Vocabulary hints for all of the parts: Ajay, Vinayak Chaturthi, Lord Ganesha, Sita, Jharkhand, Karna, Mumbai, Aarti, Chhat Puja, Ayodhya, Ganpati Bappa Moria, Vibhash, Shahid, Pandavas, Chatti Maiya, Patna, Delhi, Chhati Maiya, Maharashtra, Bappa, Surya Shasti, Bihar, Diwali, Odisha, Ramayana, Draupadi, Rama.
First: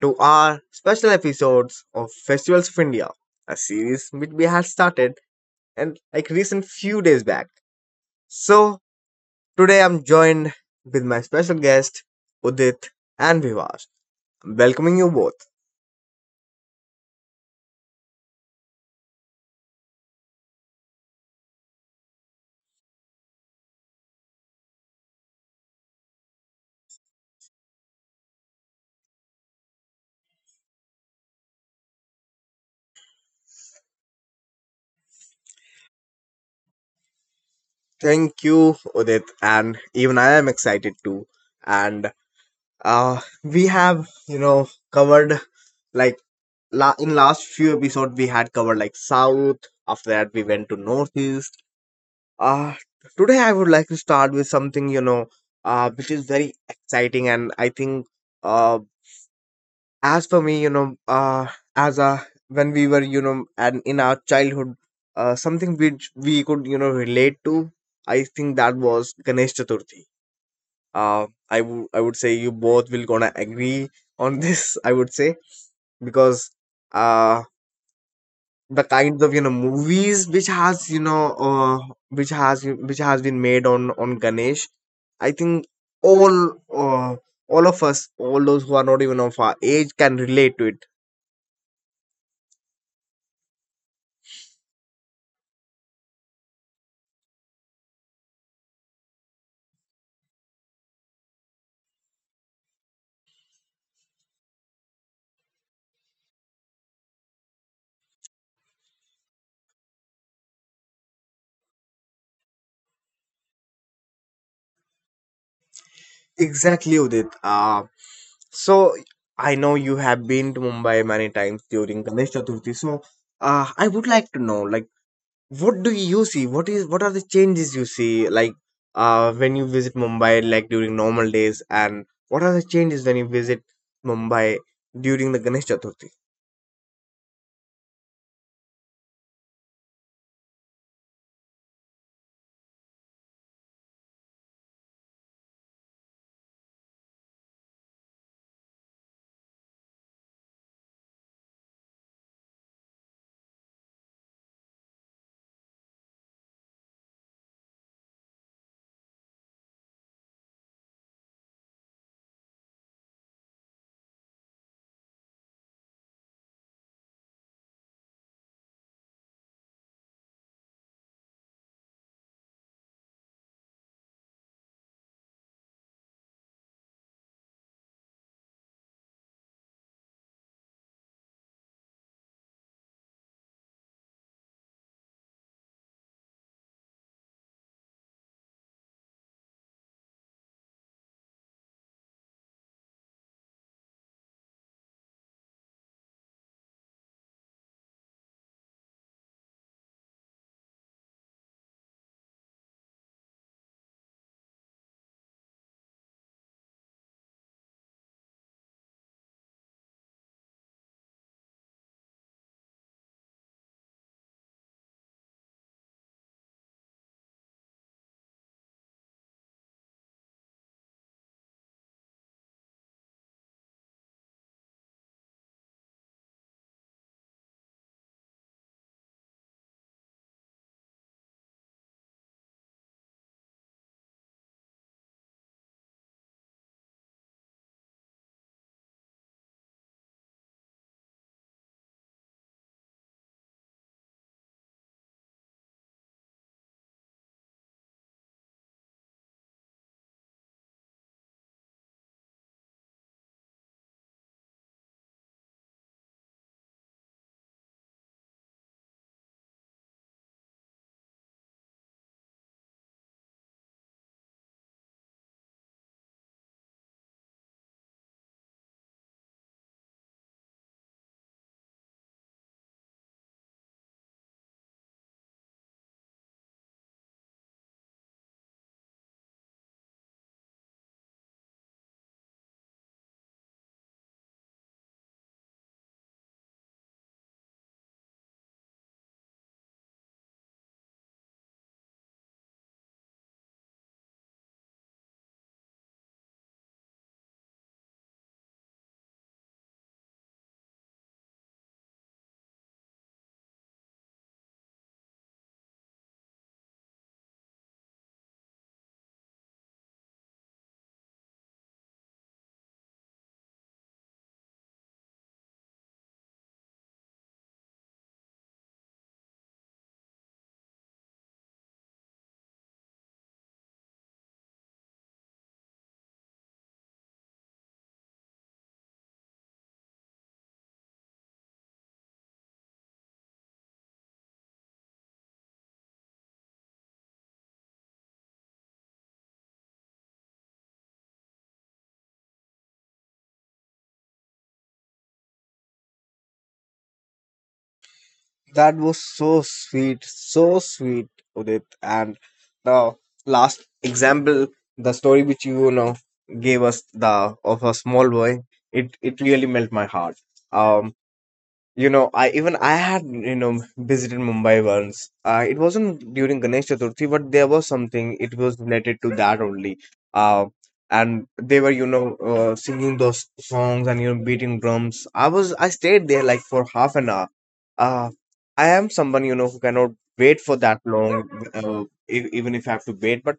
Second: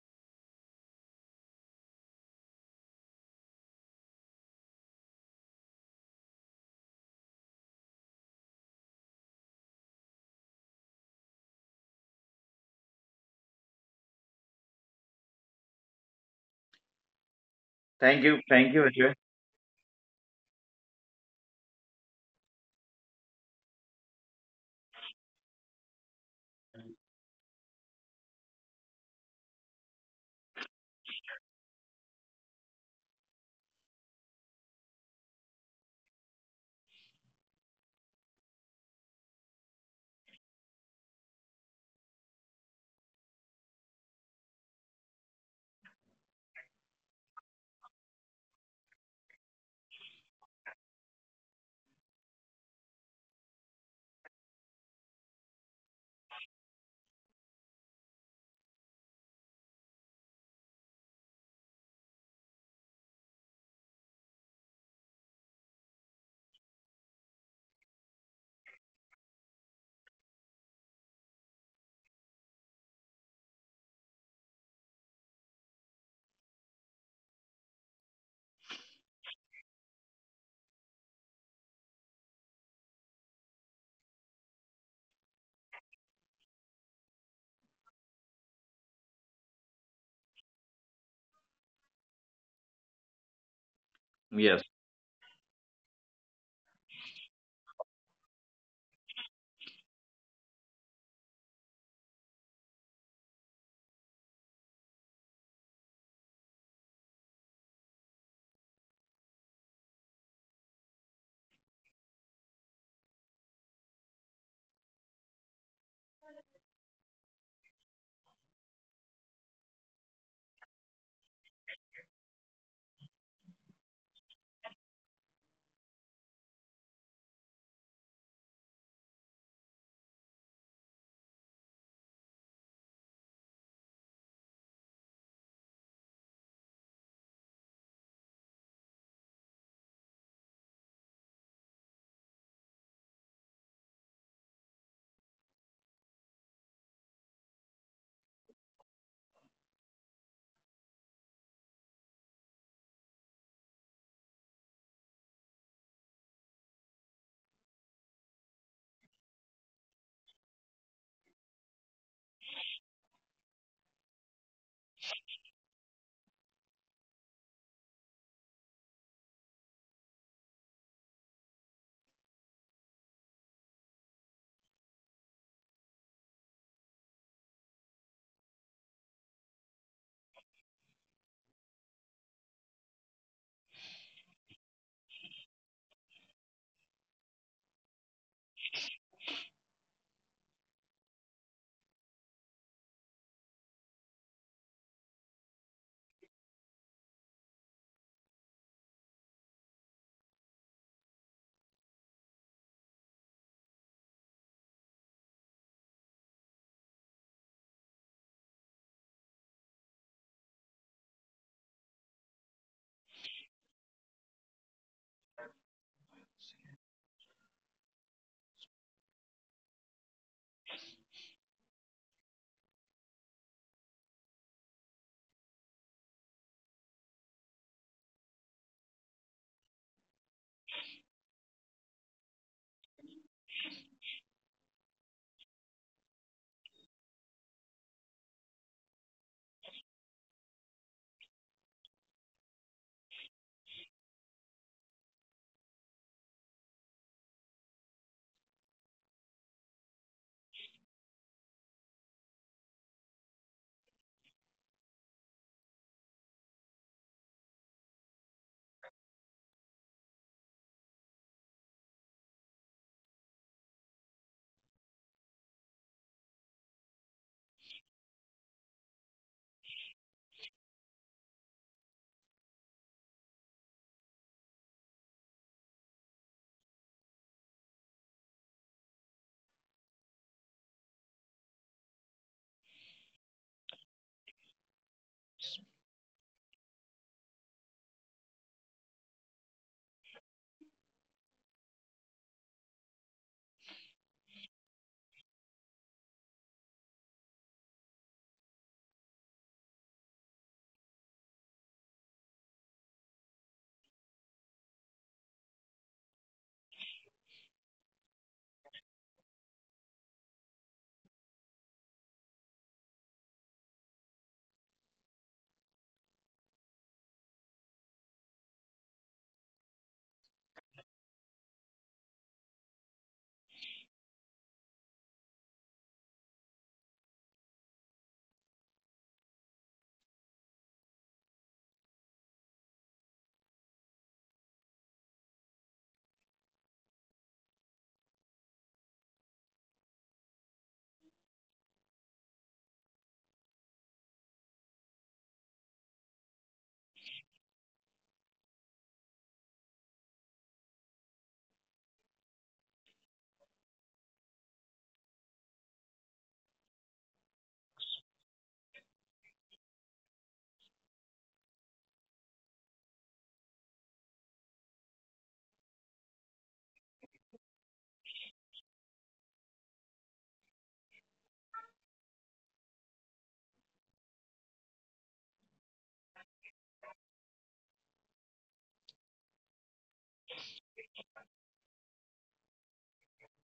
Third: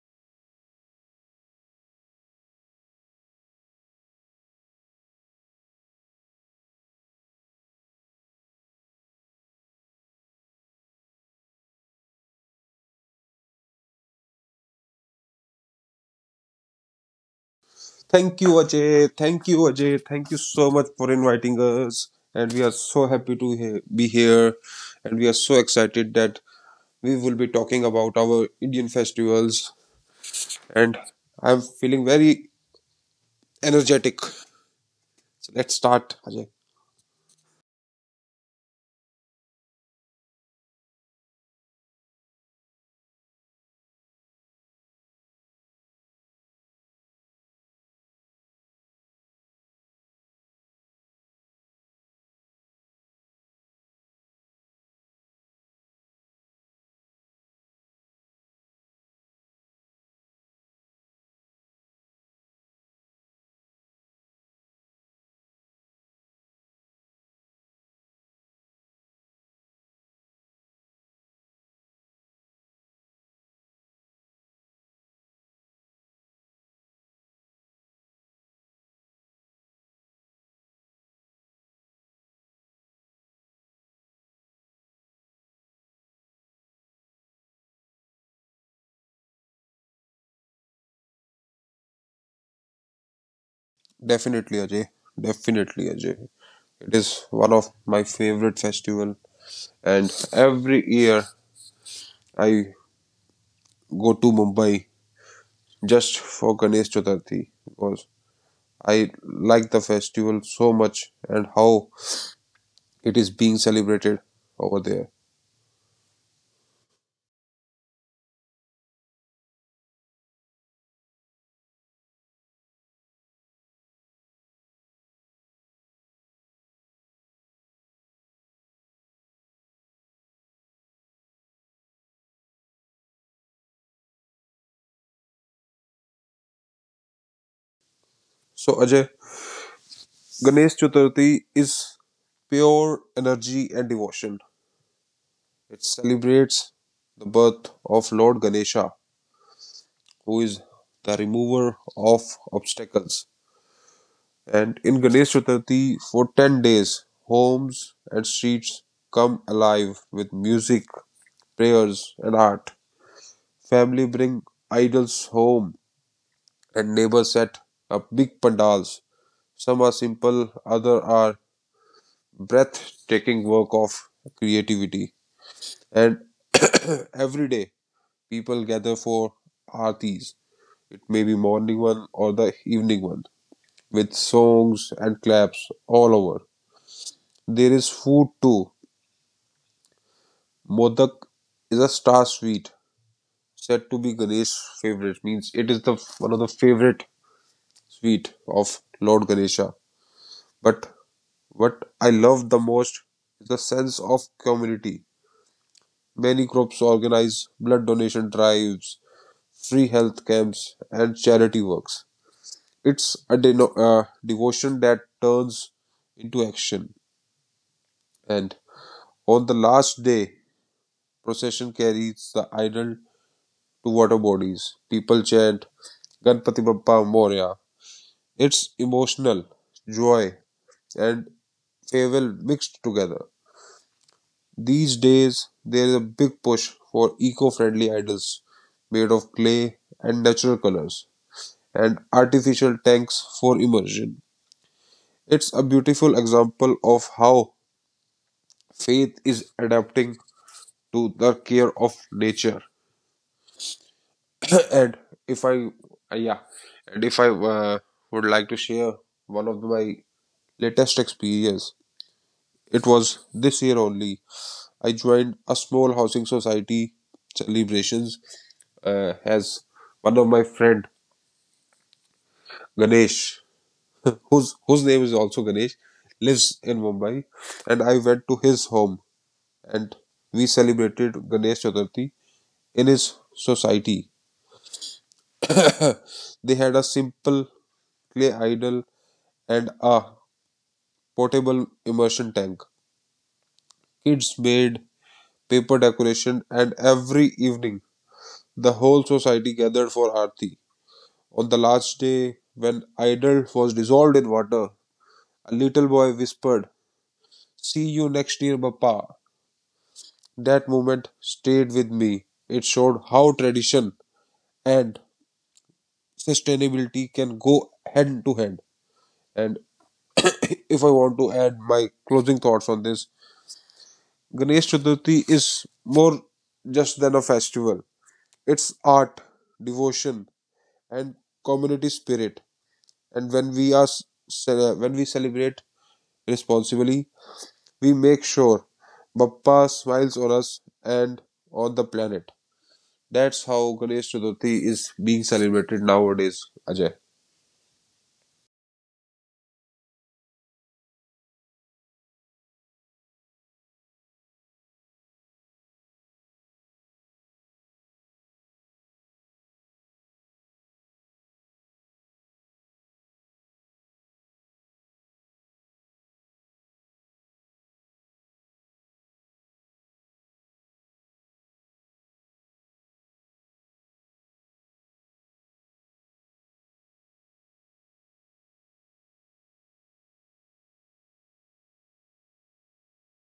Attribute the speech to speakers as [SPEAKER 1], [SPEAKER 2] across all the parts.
[SPEAKER 1] to our special episodes of Festivals of India, a series which we had started and like recent few days back. So today I'm joined with my special guest Udit and Vivas. I'm welcoming you both.
[SPEAKER 2] Thank you.
[SPEAKER 3] Thank you,
[SPEAKER 2] Thank you, Ajay.
[SPEAKER 3] Ajay. Thank you, Ajay. Thank you so much for inviting us. And we are so happy to be here. And we are so excited that we will be talking about our Indian festivals. And I'm feeling very energetic. So let's start, Ajay.
[SPEAKER 1] Thank you, Udit, and even I am excited too. And we have covered, like, in last few episodes we had covered, like, south. After that we went to northeast. Uh, today I would like to start with something, which is very exciting. And I think, uh, as for me, when we were, you know, and in our childhood, something which we could, relate to. I think that was Ganesh Chaturthi. I would say you both will gonna agree on this, I would say, because, uh, the kinds of movies which has you know which has been made on Ganesh. I think all uh, all of us, all those who are not even of our age, can relate to it.
[SPEAKER 3] Definitely,
[SPEAKER 2] Yes.
[SPEAKER 3] Ajay. Definitely, Ajay. It is one of my favorite festival. And every year I go to Mumbai just for Ganesh Chaturthi because I like the festival so much and how it is being celebrated over there.
[SPEAKER 1] Exactly, Udit. So I know you have been to Mumbai many times during Ganesh Chaturthi. So, I would like to know, like, what do you see, what are the changes you see, like when you visit Mumbai, like during normal days, and what are the changes when you visit Mumbai during the Ganesh Chaturthi?
[SPEAKER 3] So, Ajay, Ganesh Chaturthi is pure energy and devotion. It celebrates the birth of Lord Ganesha, who is the remover of obstacles. And in Ganesh Chaturthi, for 10 days, homes and streets come alive with music, prayers, and art. Family bring idols home and neighbors set up big pandals. Some are simple, others are breathtaking work of creativity. And every day, people gather for artis. It may be morning one or the evening one, with songs and claps all over. There is food too. Modak is a star sweet, said to be Ganesh's favorite. Means it is the one of the favorite sweet of Lord Ganesha. But what I love the most is the sense of community. Many groups organize blood donation drives, free health camps, and charity works. It's a devotion that turns into action. And on the last day, procession carries the idol to water bodies. People chant Ganpati Bappa Moria. It's emotional, joy, and farewell mixed together. These days, there is a big push for eco friendly idols made of clay and natural colors, and artificial tanks for immersion. It's a beautiful example of how faith is adapting to the care of nature. And if I, yeah, and if I would like to share one of my latest experience, it was this year only. I joined a small housing society celebrations as one of my friend Ganesh, whose name is also Ganesh, lives in Mumbai, and I went to his home and we celebrated Ganesh Chaturthi in his society. They had a simple clay idol and a portable immersion tank. Kids made paper decoration, and every evening the whole society gathered for Aarti. On the last day, when idol was dissolved in water, a little boy whispered, "See you next year, Papa." That moment stayed with me. It showed how tradition and sustainability can go hand to hand. And if I want to add my closing thoughts on this, Ganesh Chaturthi is more just than a festival. It's art, devotion, and community spirit. And when we celebrate responsibly, we make sure Bappa smiles on us and on the planet. That's how Ganesh Chaturthi is being celebrated nowadays, Ajay.
[SPEAKER 1] That was so sweet, Udit. And the last example, the story which you know gave us the of a small boy, it really melt my heart. Um, You know, I even I had visited Mumbai once. It wasn't during Ganesh Chaturthi, but there was something. It was related to that only. Uh, and they were singing those songs and beating drums. I stayed there like for half an hour. Uh, I am someone who cannot wait for that long, even if I have to wait. But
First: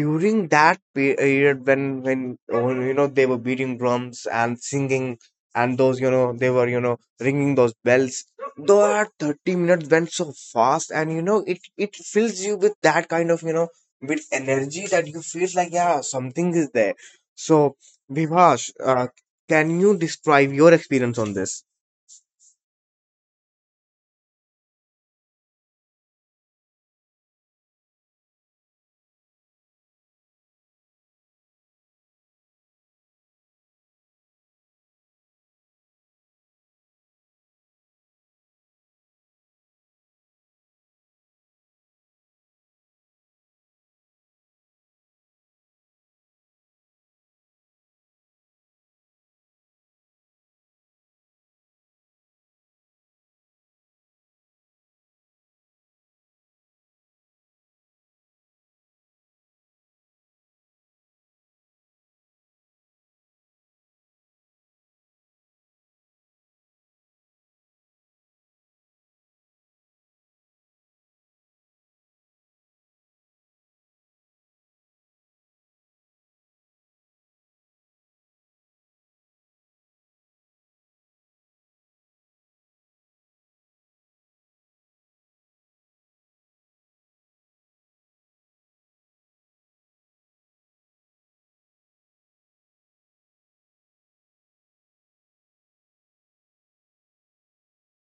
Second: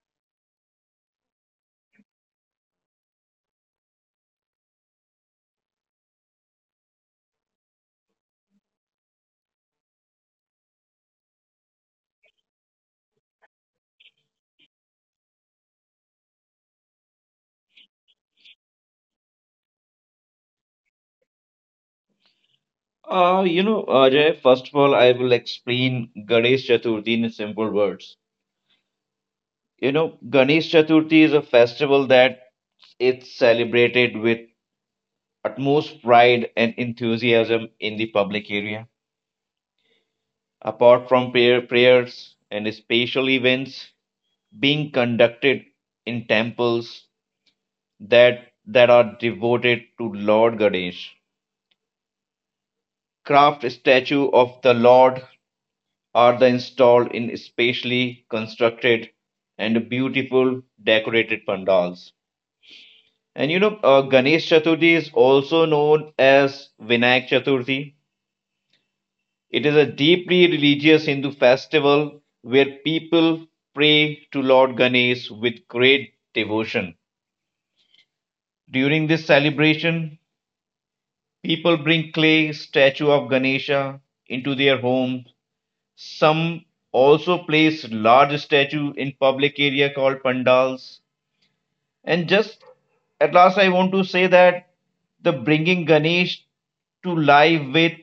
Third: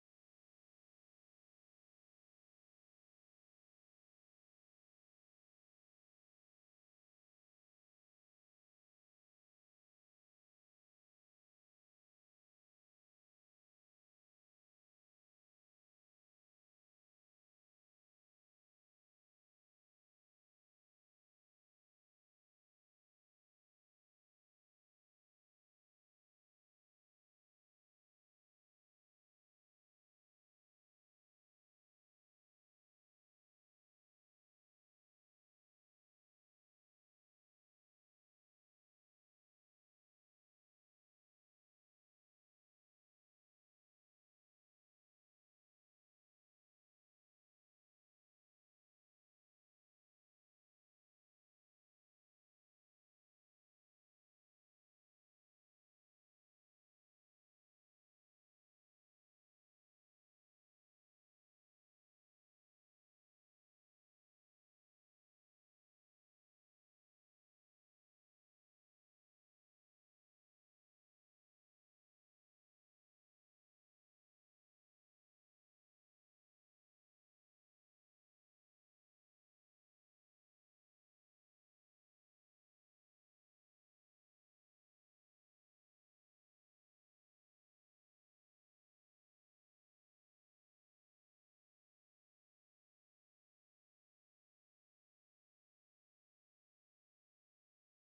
[SPEAKER 1] during that period, when they were beating drums and singing, and those, they were, ringing those bells. That 30 minutes went so fast, and it fills you with that kind of, with energy, that you feel like, yeah, something is there. So, Vivash, can you describe your experience on this?
[SPEAKER 2] Ajay, first of all, I will explain Ganesh Chaturthi in simple words. Ganesh Chaturthi is a festival that it's celebrated with utmost pride and enthusiasm in the public area. Apart from prayer, prayers and special events being conducted in temples that that are devoted to Lord Ganesh. Craft statue of the Lord are the installed in specially constructed and beautiful decorated pandals. And Ganesh Chaturthi is also known as Vinayak Chaturthi. It is a deeply religious Hindu festival where people pray to Lord Ganesh with great devotion. During this celebration, people bring clay statue of Ganesha into their homes. Some also place large statue in public area called pandals. And just at last, I want to say that the bringing Ganesh to life with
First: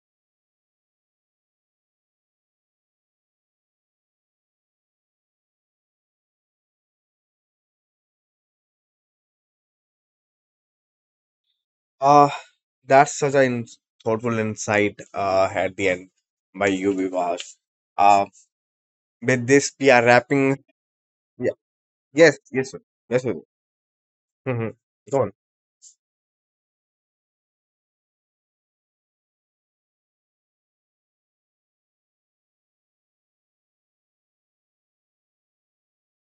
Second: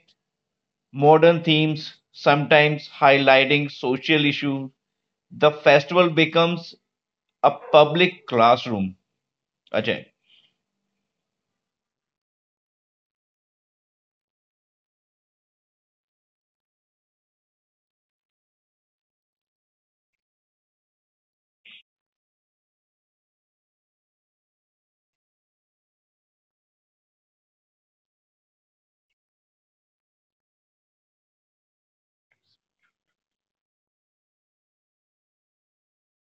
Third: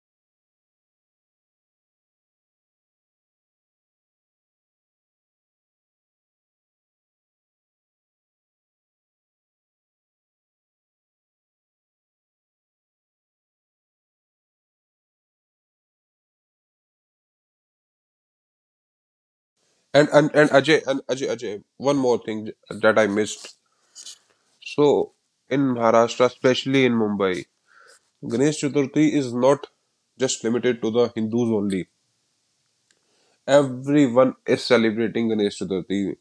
[SPEAKER 2] modern themes, sometimes highlighting social issues, the festival becomes a public classroom, Ajay.
[SPEAKER 1] uh that's such an thoughtful insight, at the end, by you, Vivash. With this, we are
[SPEAKER 3] And and, and
[SPEAKER 1] wrapping.
[SPEAKER 3] Ajay and Ajay
[SPEAKER 1] Yeah.
[SPEAKER 3] Ajay, one more
[SPEAKER 1] Yes,
[SPEAKER 3] thing
[SPEAKER 1] yes, sir.
[SPEAKER 3] that I
[SPEAKER 1] Yes. Sir.
[SPEAKER 3] missed.
[SPEAKER 1] Hmm.
[SPEAKER 3] So
[SPEAKER 1] Go on.
[SPEAKER 3] in Maharashtra, especially in Mumbai, Ganesh Chaturthi is not just limited to the Hindus only. Everyone is celebrating Ganesh Chaturthi.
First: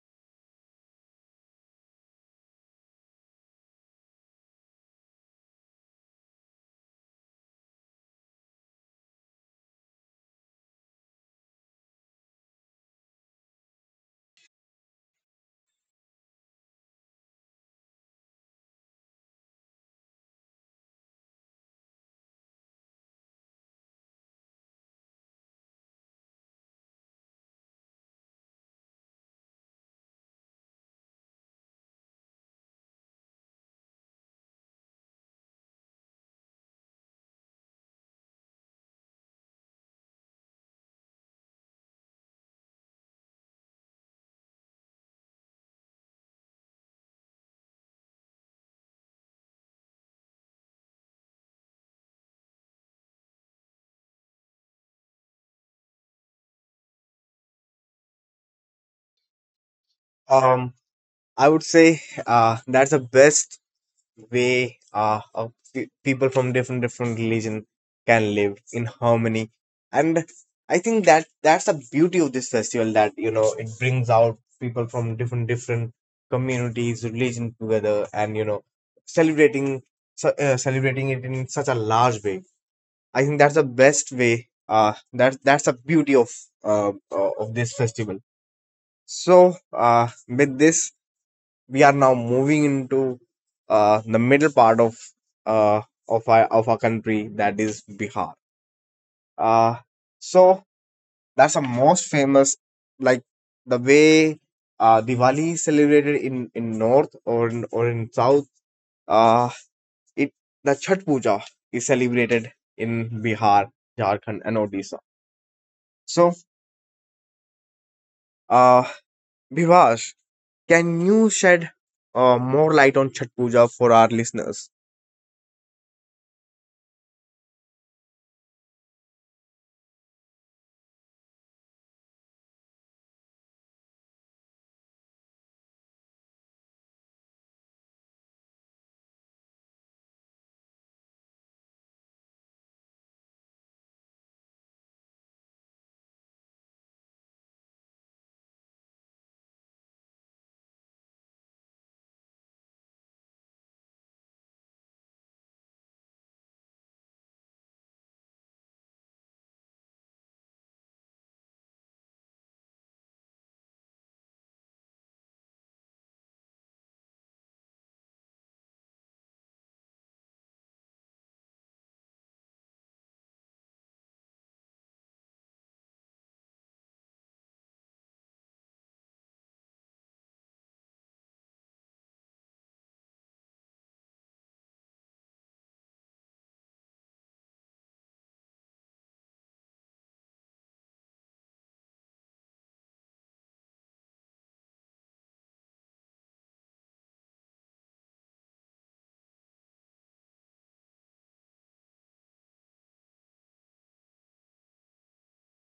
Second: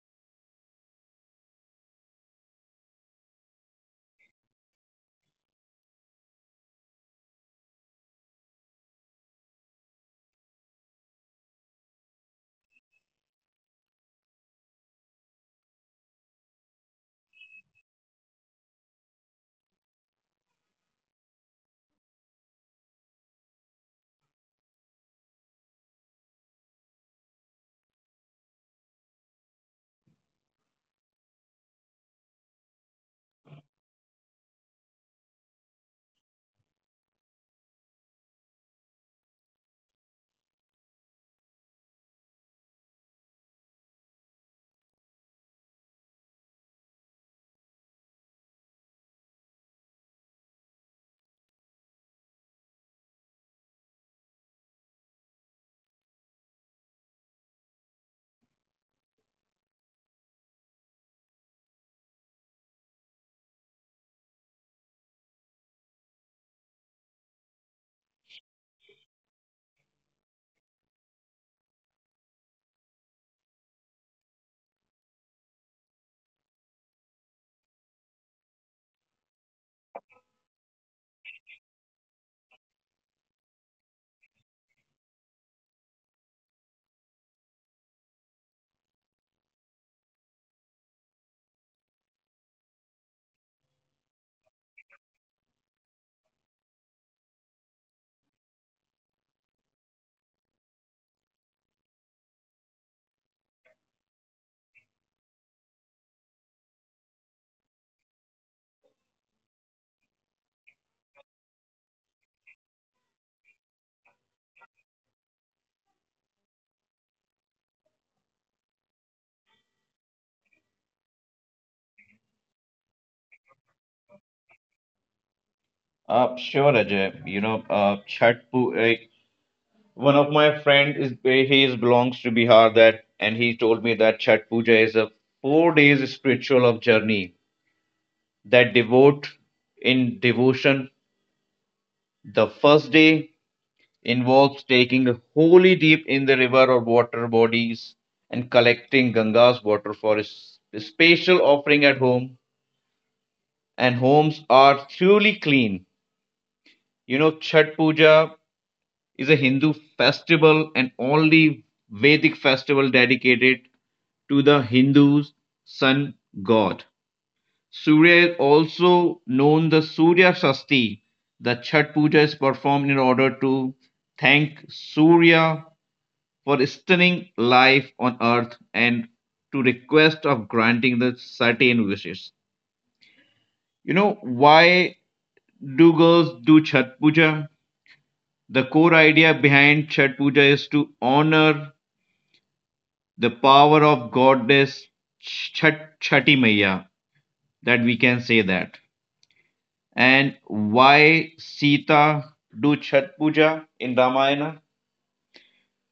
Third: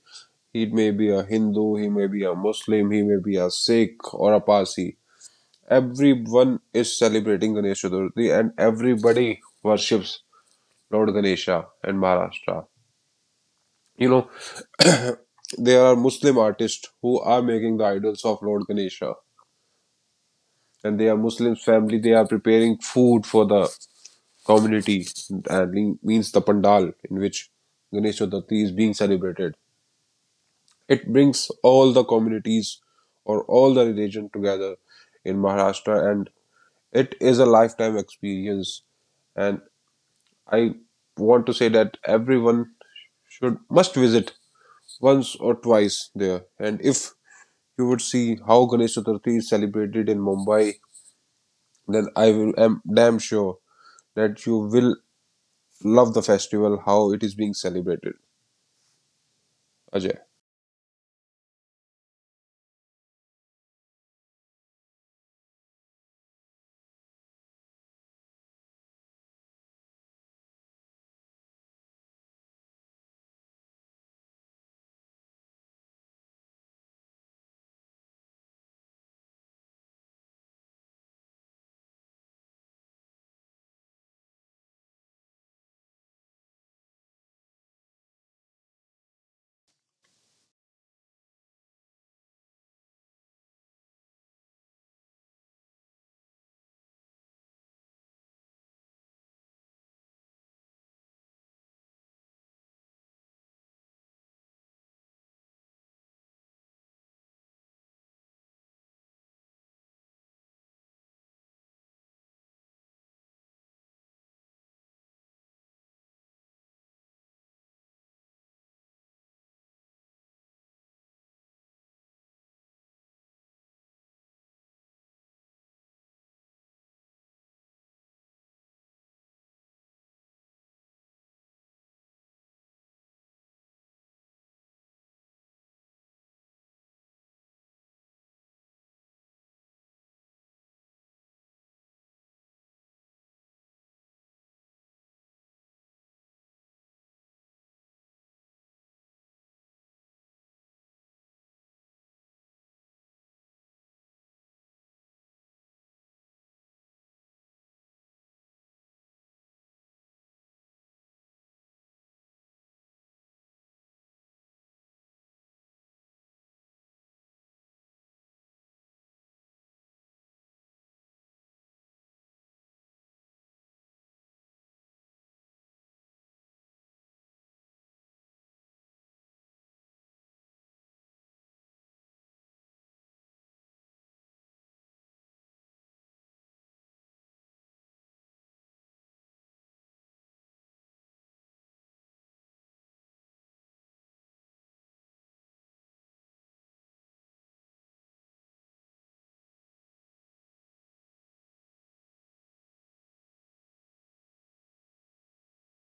[SPEAKER 3] He may be a Hindu, he may be a Muslim, he may be a Sikh or a Parsi. Everyone is celebrating Ganesh Chaturthi and everybody worships Lord Ganesha in Maharashtra. You know, there are Muslim artists who are making the idols of Lord Ganesha, and they are Muslim family. They are preparing food for the community, and it means the pandal in which Ganesh Chaturthi is being celebrated. It brings all the communities or all the religion together in Maharashtra, and it is a lifetime experience. And I want to say that everyone should must visit once or twice there, and if you would see how Ganesh Chaturthi is celebrated in Mumbai, then I will, am damn sure that you will love the festival, how it is being celebrated. Ajay,
[SPEAKER 1] Um, I would say, that's the best way, of people from different religion can live in harmony, and I think that that's the beauty of this festival, that it brings out people from different communities, religion together, and, celebrating, celebrating it in such a large way. I think that's the best way. That's the beauty of, of this festival. So, with this, we are now moving into, the middle part of, uh, of our country, that is Bihar. Uh, so that's the most famous, like the way Diwali is celebrated in north, or in south. Uh, it the Chhat Puja is celebrated in Bihar, Jharkhand, and Odisha. So Uh, Vivash, can you shed, more light on Chhat Puja for our listeners?
[SPEAKER 2] Sure, Ajay. One of my friend is he is belongs to Bihar, that and he told me that Chhat Puja is a 4 days spiritual of journey that devote in devotion. The first day involves taking a holy deep in the river or water bodies and collecting Ganga's water for a special offering at home. And homes are truly clean. Chhat Puja is a Hindu festival and only Vedic festival dedicated to the Hindus' sun god. Surya is also known the Surya Shasti. The Chhat Puja is performed in order to thank Surya for sustaining life on earth and to request of granting the certain wishes. You know, why do girls do Chhat Puja? The core idea behind Chhat Puja is to honor the power of goddess Chat, Chatti Maiya, that we can say that. And why Sita do Chat Puja in Ramayana?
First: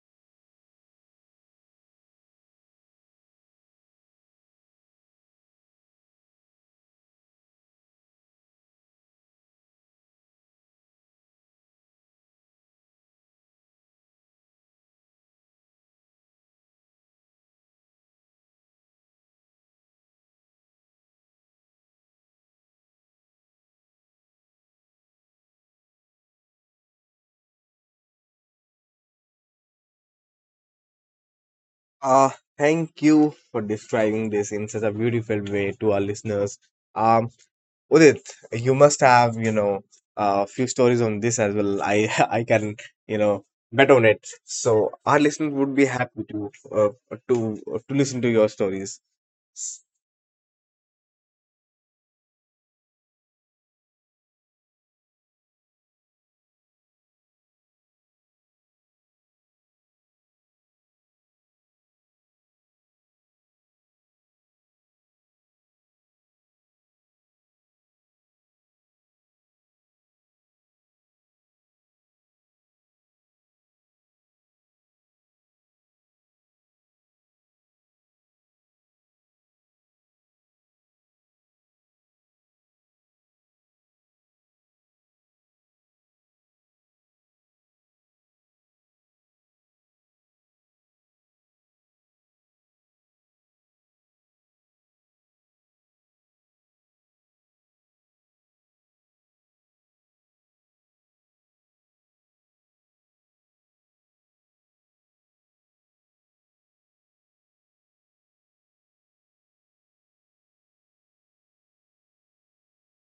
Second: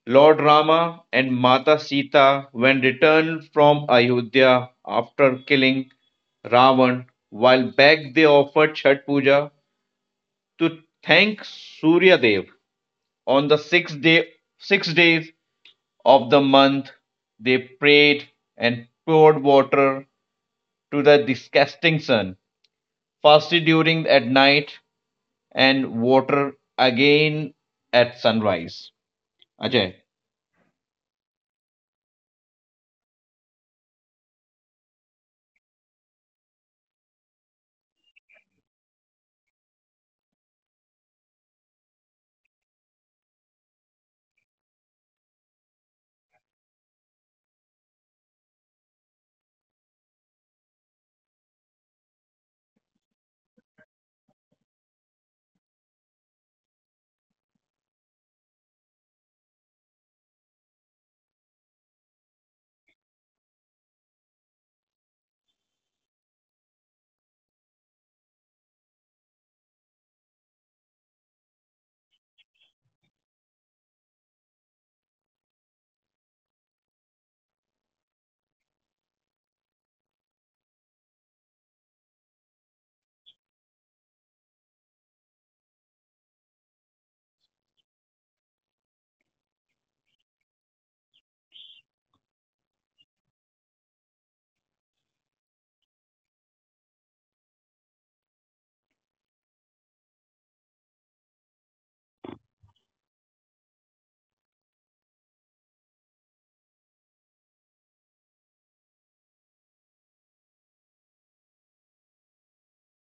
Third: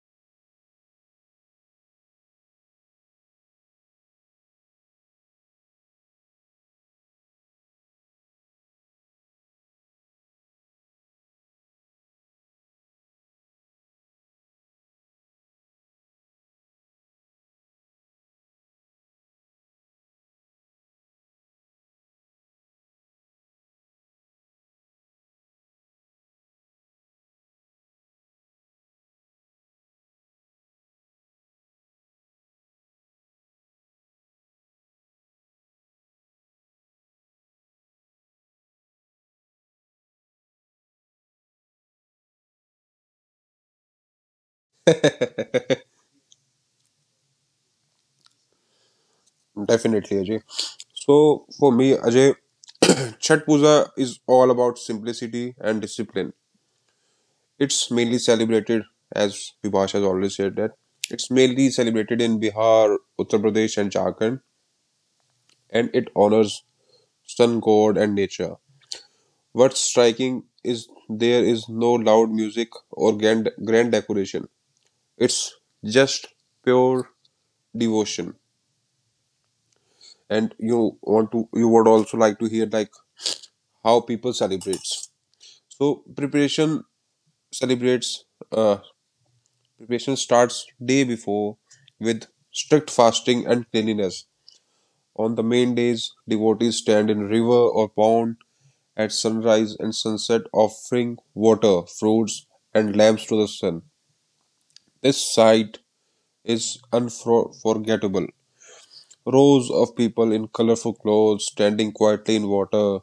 [SPEAKER 2] Lord Rama and Mata Sita, when returned from Ayodhya after killing Ravan, while back they offered Chat Puja to thank Surya Dev. On the sixth day, 6 days of the month, they prayed and poured water to the disgusting sun, fasted during at night, and water again at sunrise. Ajay.
[SPEAKER 1] Uh, thank you for describing this in such a beautiful way to our listeners. Um, Udit, you must have, a few stories on this as well. I, I can, you know, bet on it. So our listeners would be happy to listen to your stories. S-
[SPEAKER 3] definitely, Ajay. So for me, Ajay, Chhat Puja is all about simplicity and discipline. It's mainly celebrated, as Vibhash has always said, that it's mainly celebrated in Bihar, Uttar Pradesh and Jharkhand, and it honors sun god and nature. What's striking is there is no loud music or grand, grand decoration. It's just pure devotion. And you want to you would also like to hear like how people celebrates. So celebrates uh, preparation starts day before with strict fasting and cleanliness. On the main days, devotees stand in river or pond at sunrise and sunset offering water, fruits and lamps to the sun. This sight is unforgettable. Rows of people in colorful clothes standing quietly in water,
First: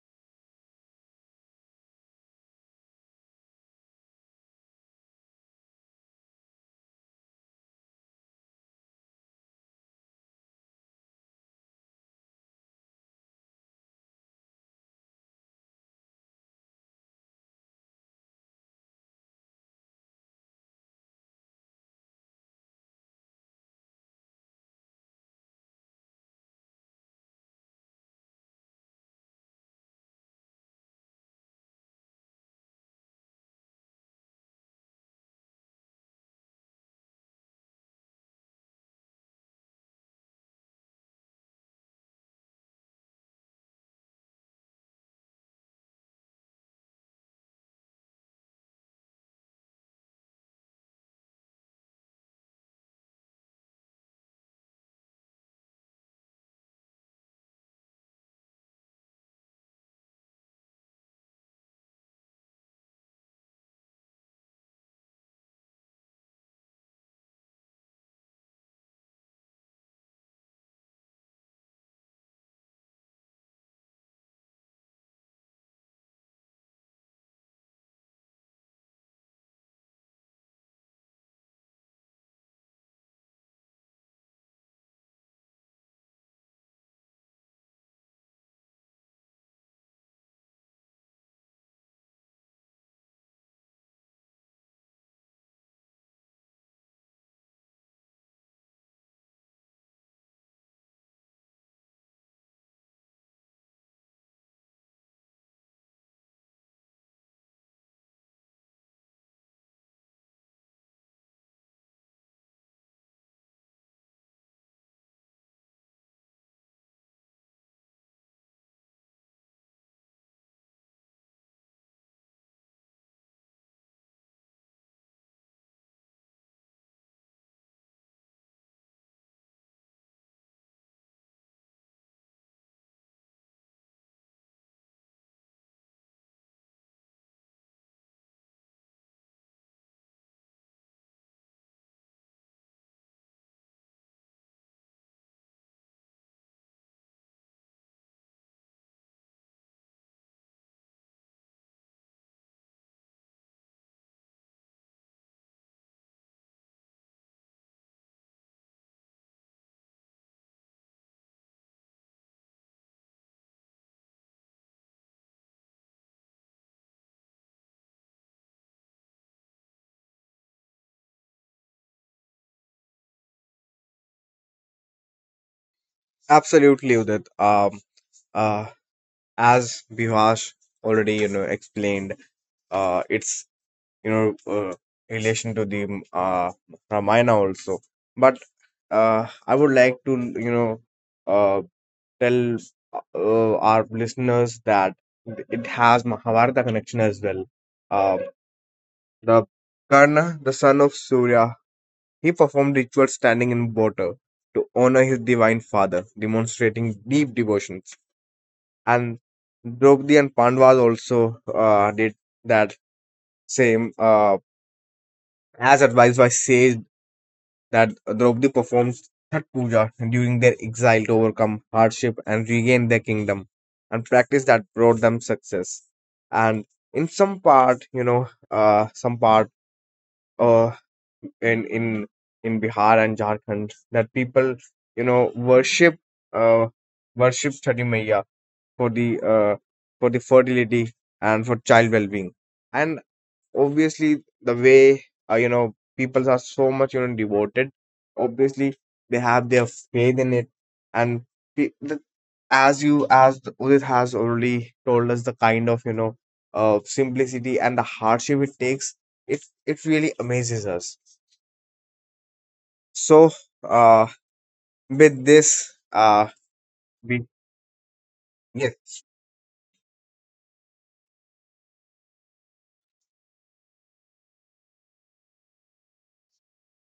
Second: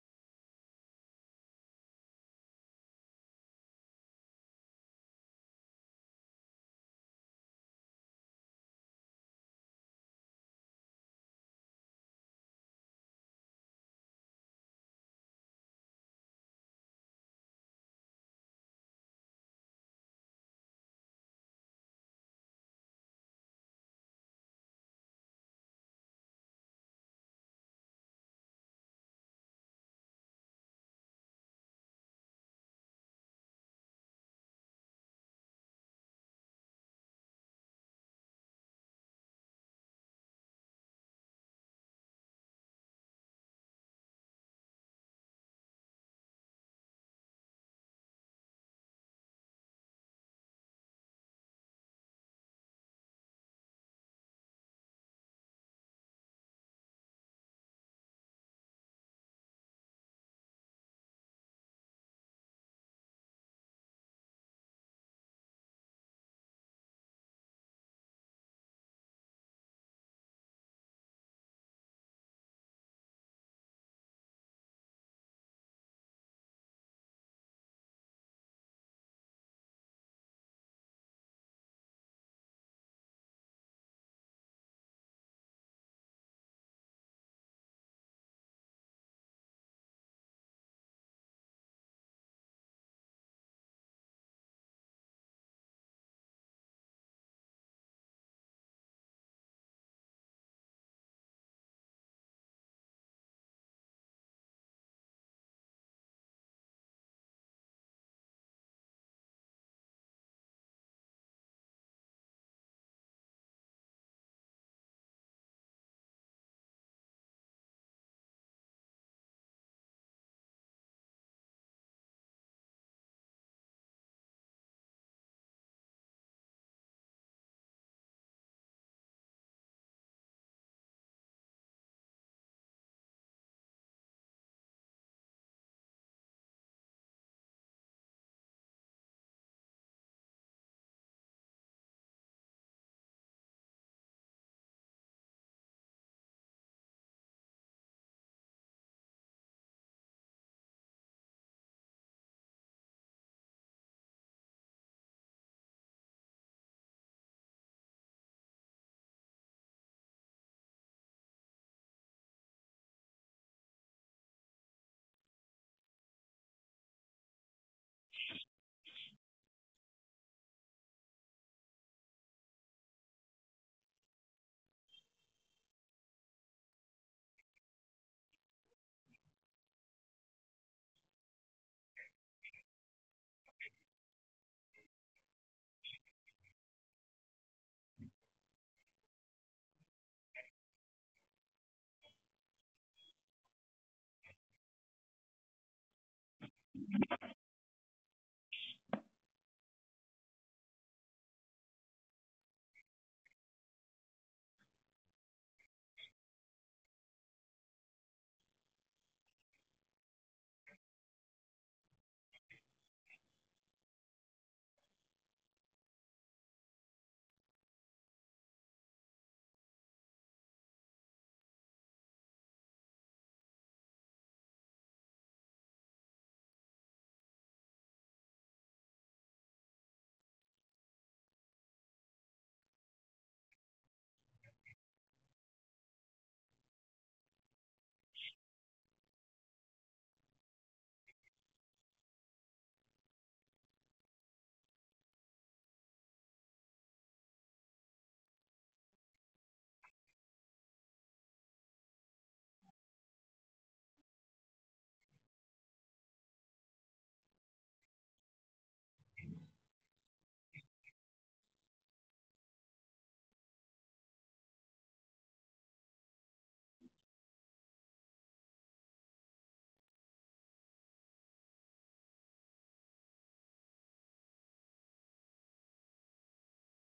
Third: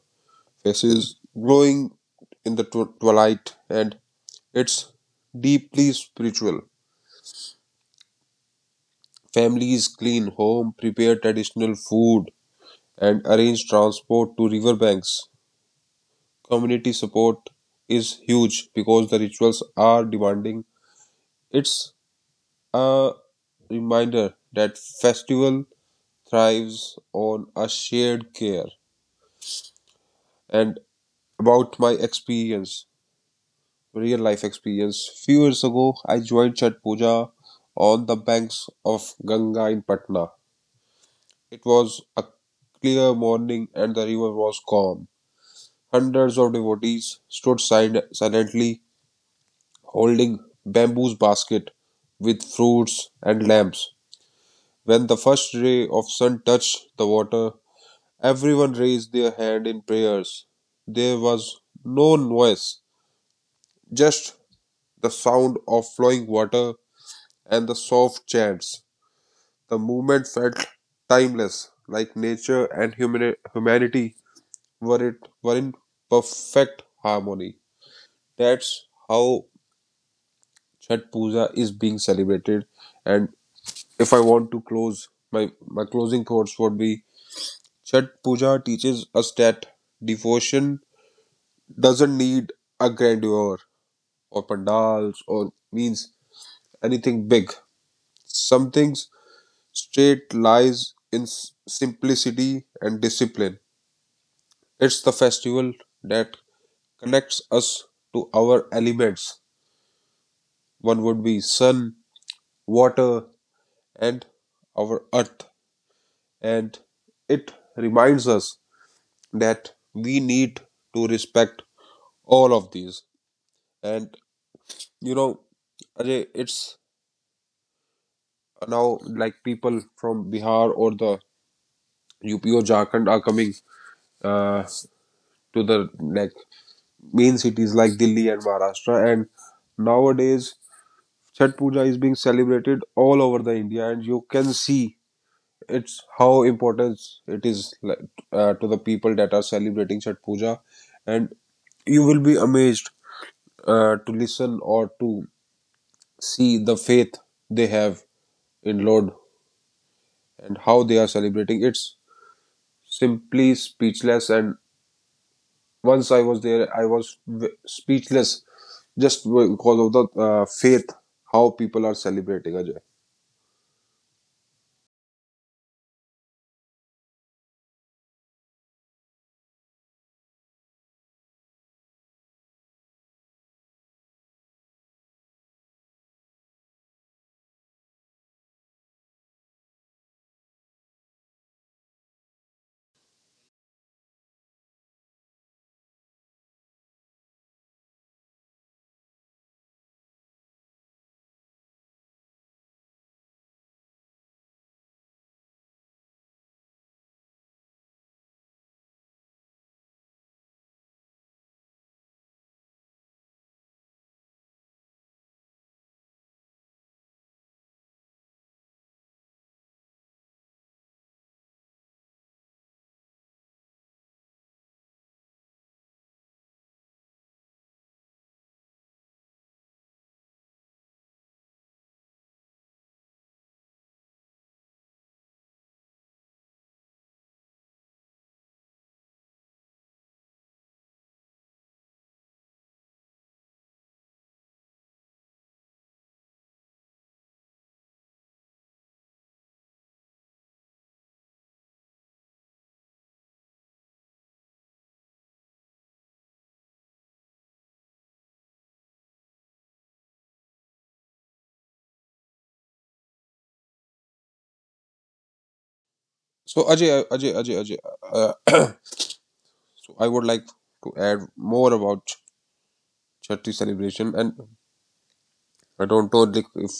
[SPEAKER 3] faces glowing in the twilight, and it's deeply spiritual. Families clean home, prepare traditional food, and arrange transport to riverbanks. Community support is huge because the rituals are demanding. It's a reminder that festival thrives on a shared care. And about my experience, real life experience. Few years ago, I joined Chhat Puja on the banks of Ganga in Patna. It was a clear morning and the river was calm. Hundreds of devotees stood silently holding bamboo basket with fruits and lamps. When the first ray of sun touched the water, everyone raised their hand in prayers. There was no noise, just the sound of flowing water, and the soft chants. The movement felt timeless, like nature and humanity were in perfect harmony. That's how Chhat Puja is being celebrated. And if I want to close, my closing thoughts would be Chhat Puja teaches us that devotion doesn't need a grandeur or pandals or means anything big. Some things state lies in simplicity and discipline. It's the festival that connects us to our elements. One would be sun, water, and our earth. And it reminds us that we need to respect all of these. And you know, Ajay, it's now like people from Bihar or the UP or Jharkhand are coming to the like main cities like Delhi and Maharashtra. And nowadays, Chhat Puja is being celebrated all over the India, and you can see it's how important it is like, to the people that are celebrating Chhat Puja, and you will be amazed to listen or to see the faith they have in Lord and how they are celebrating. It's simply speechless. And once I was there, I was speechless just because of the faith how people are celebrating, Ajay.
[SPEAKER 1] Absolutely, Udit. Uh, as Vivash already, explained, it's, you know uh, relation to the, Ramayana also. But, I would like to, you know uh, tell, our listeners that it has Mahabharata connection as well. Uh, the Karna, the son of Surya, he performed rituals standing in water to honor his divine father, demonstrating deep devotion. And Draupadi and Pandavas also, did that same, as advised by sage, that Draupadi performs Chhat Puja during their exile to overcome hardship and regain their kingdom, and practice that brought them success. And in some part, uh, in in in Bihar and Jharkhand, that people, you know, worship uh, worship Chhati Maiya for the, fertility and for child well-being. And obviously the way, people are so much, devoted. Obviously they have their faith in it, and, pe- the, as you as the- Udit has already told us the kind of, simplicity and the hardship it takes. It really amazes us. So, uh with this,
[SPEAKER 3] So Ajay,
[SPEAKER 1] we.
[SPEAKER 3] Ajay, Ajay, Ajay. Uh,
[SPEAKER 1] Yes.
[SPEAKER 3] so I would like to add more about Chhathi celebration, and I don't know like, if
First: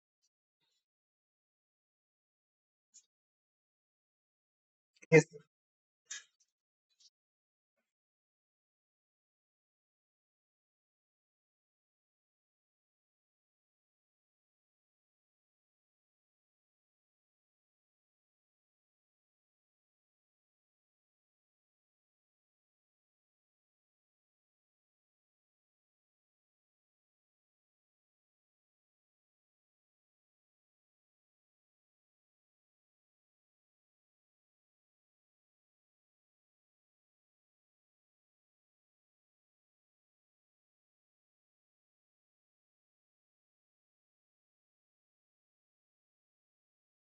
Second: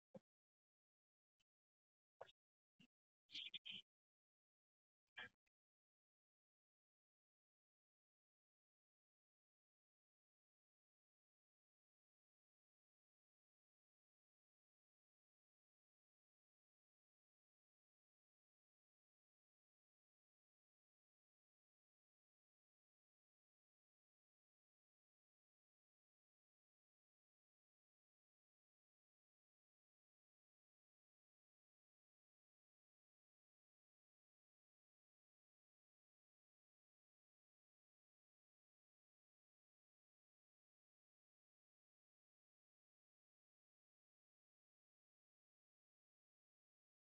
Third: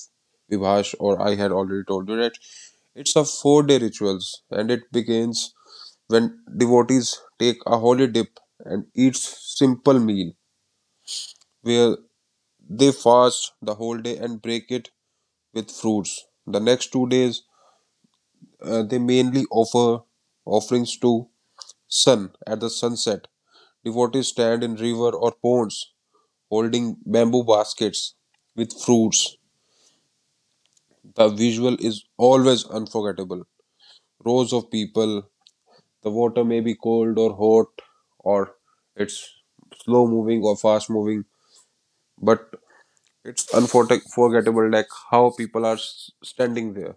[SPEAKER 3] Vibhash or I had already told you that it's a 4-day rituals, and it
[SPEAKER 1] Yes.
[SPEAKER 3] begins when devotees take a holy dip and eat simple meal, where they fast the whole day and break it with fruits. The next 2 days they mainly offerings to sun at the sunset. Devotees stand in river or ponds holding bamboo baskets with fruits. The visual is always unforgettable. Rows of people, the water may be cold or hot or it's slow moving or fast moving, but it's unforgettable like how people are standing there.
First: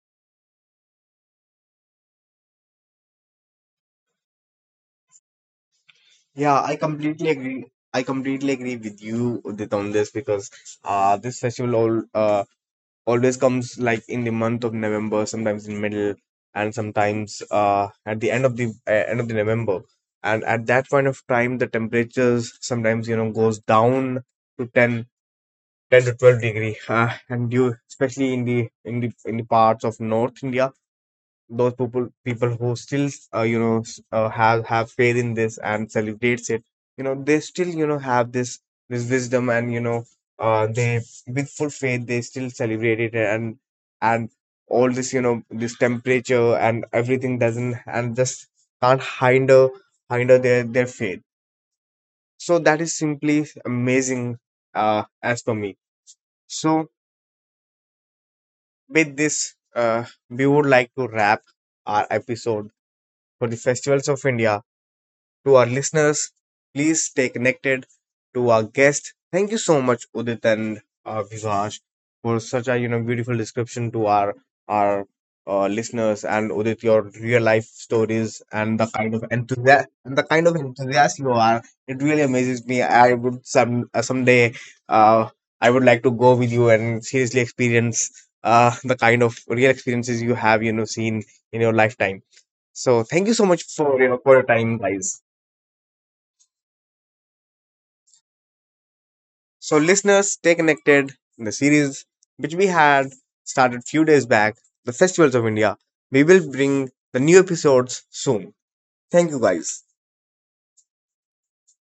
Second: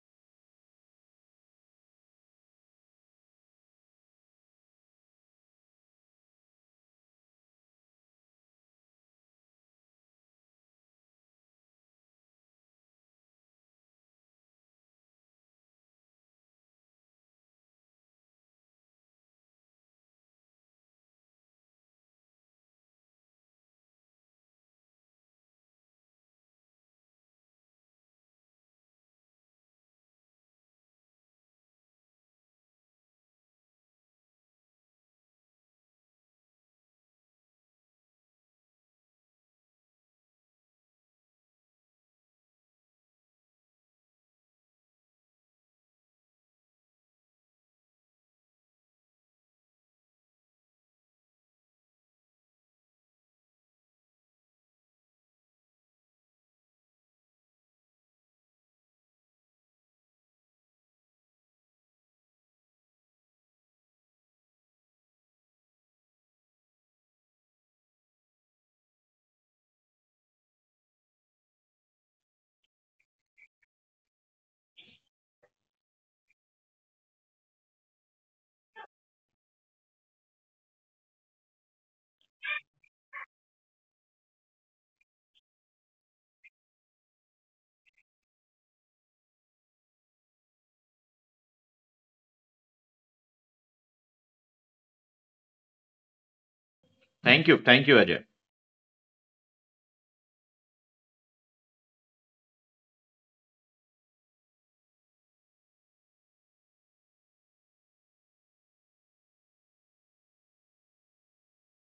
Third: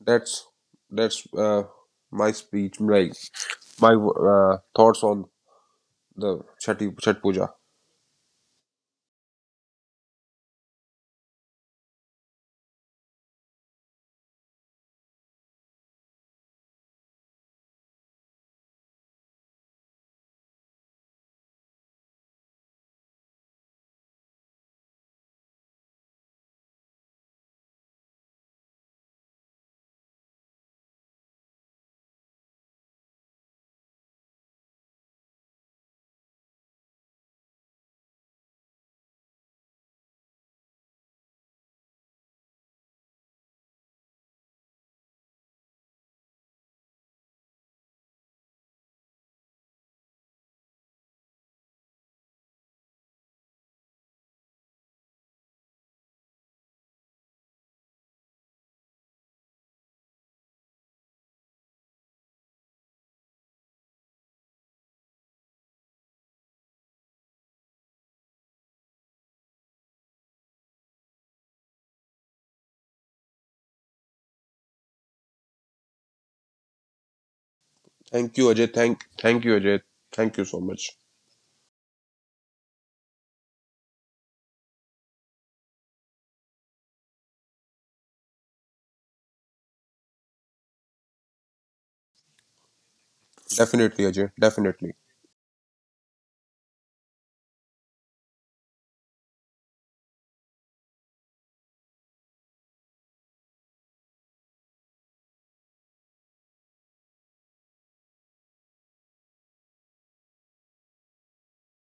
[SPEAKER 3] That's that's my speech, like my thoughts on the
[SPEAKER 1] Yeah, I
[SPEAKER 3] Chat
[SPEAKER 1] completely
[SPEAKER 3] Puja.
[SPEAKER 1] agree I completely agree with you, Udit, on this, because, this festival, all always comes like in the month of November, sometimes in middle, and sometimes, at the end of the, November. And at that point of time, the temperatures sometimes, goes down to, 10 to 12 degree, and you, especially in the, in the parts of North India, those people who still, have faith in this and celebrates it. They still, have this wisdom, and, they with full faith they still celebrate it. And all this, this temperature and everything doesn't, and just can't hinder their faith. So that is simply amazing, as for me. So, with this, we would like to wrap our episode for the Festivals of India to our listeners. Please stay connected to our guest. Thank you so much, Udit and, Vivaj, for such a, beautiful description to our, our listeners, and Udit, your real life
[SPEAKER 3] Thank you,
[SPEAKER 1] stories
[SPEAKER 3] Ajay.
[SPEAKER 1] and the
[SPEAKER 3] Thank
[SPEAKER 1] kind of
[SPEAKER 3] thank you, Ajay.
[SPEAKER 1] enthusiasm and the
[SPEAKER 3] Thank you
[SPEAKER 1] kind of
[SPEAKER 3] so much.
[SPEAKER 1] enthusiast you are. It really amazes me. I would some someday uh, I would like to go with you and seriously experience, the kind of real experiences you have, seen in your lifetime. So thank you so much
[SPEAKER 3] Definitely,
[SPEAKER 1] for your
[SPEAKER 3] Ajay.
[SPEAKER 1] time,
[SPEAKER 3] Definitely.
[SPEAKER 1] guys.
[SPEAKER 2] Thank you. Thank you, Ajay.
[SPEAKER 1] So listeners, stay connected in the series which we had started few days back, the Festivals of India. We will bring the new episodes soon. Thank you, guys.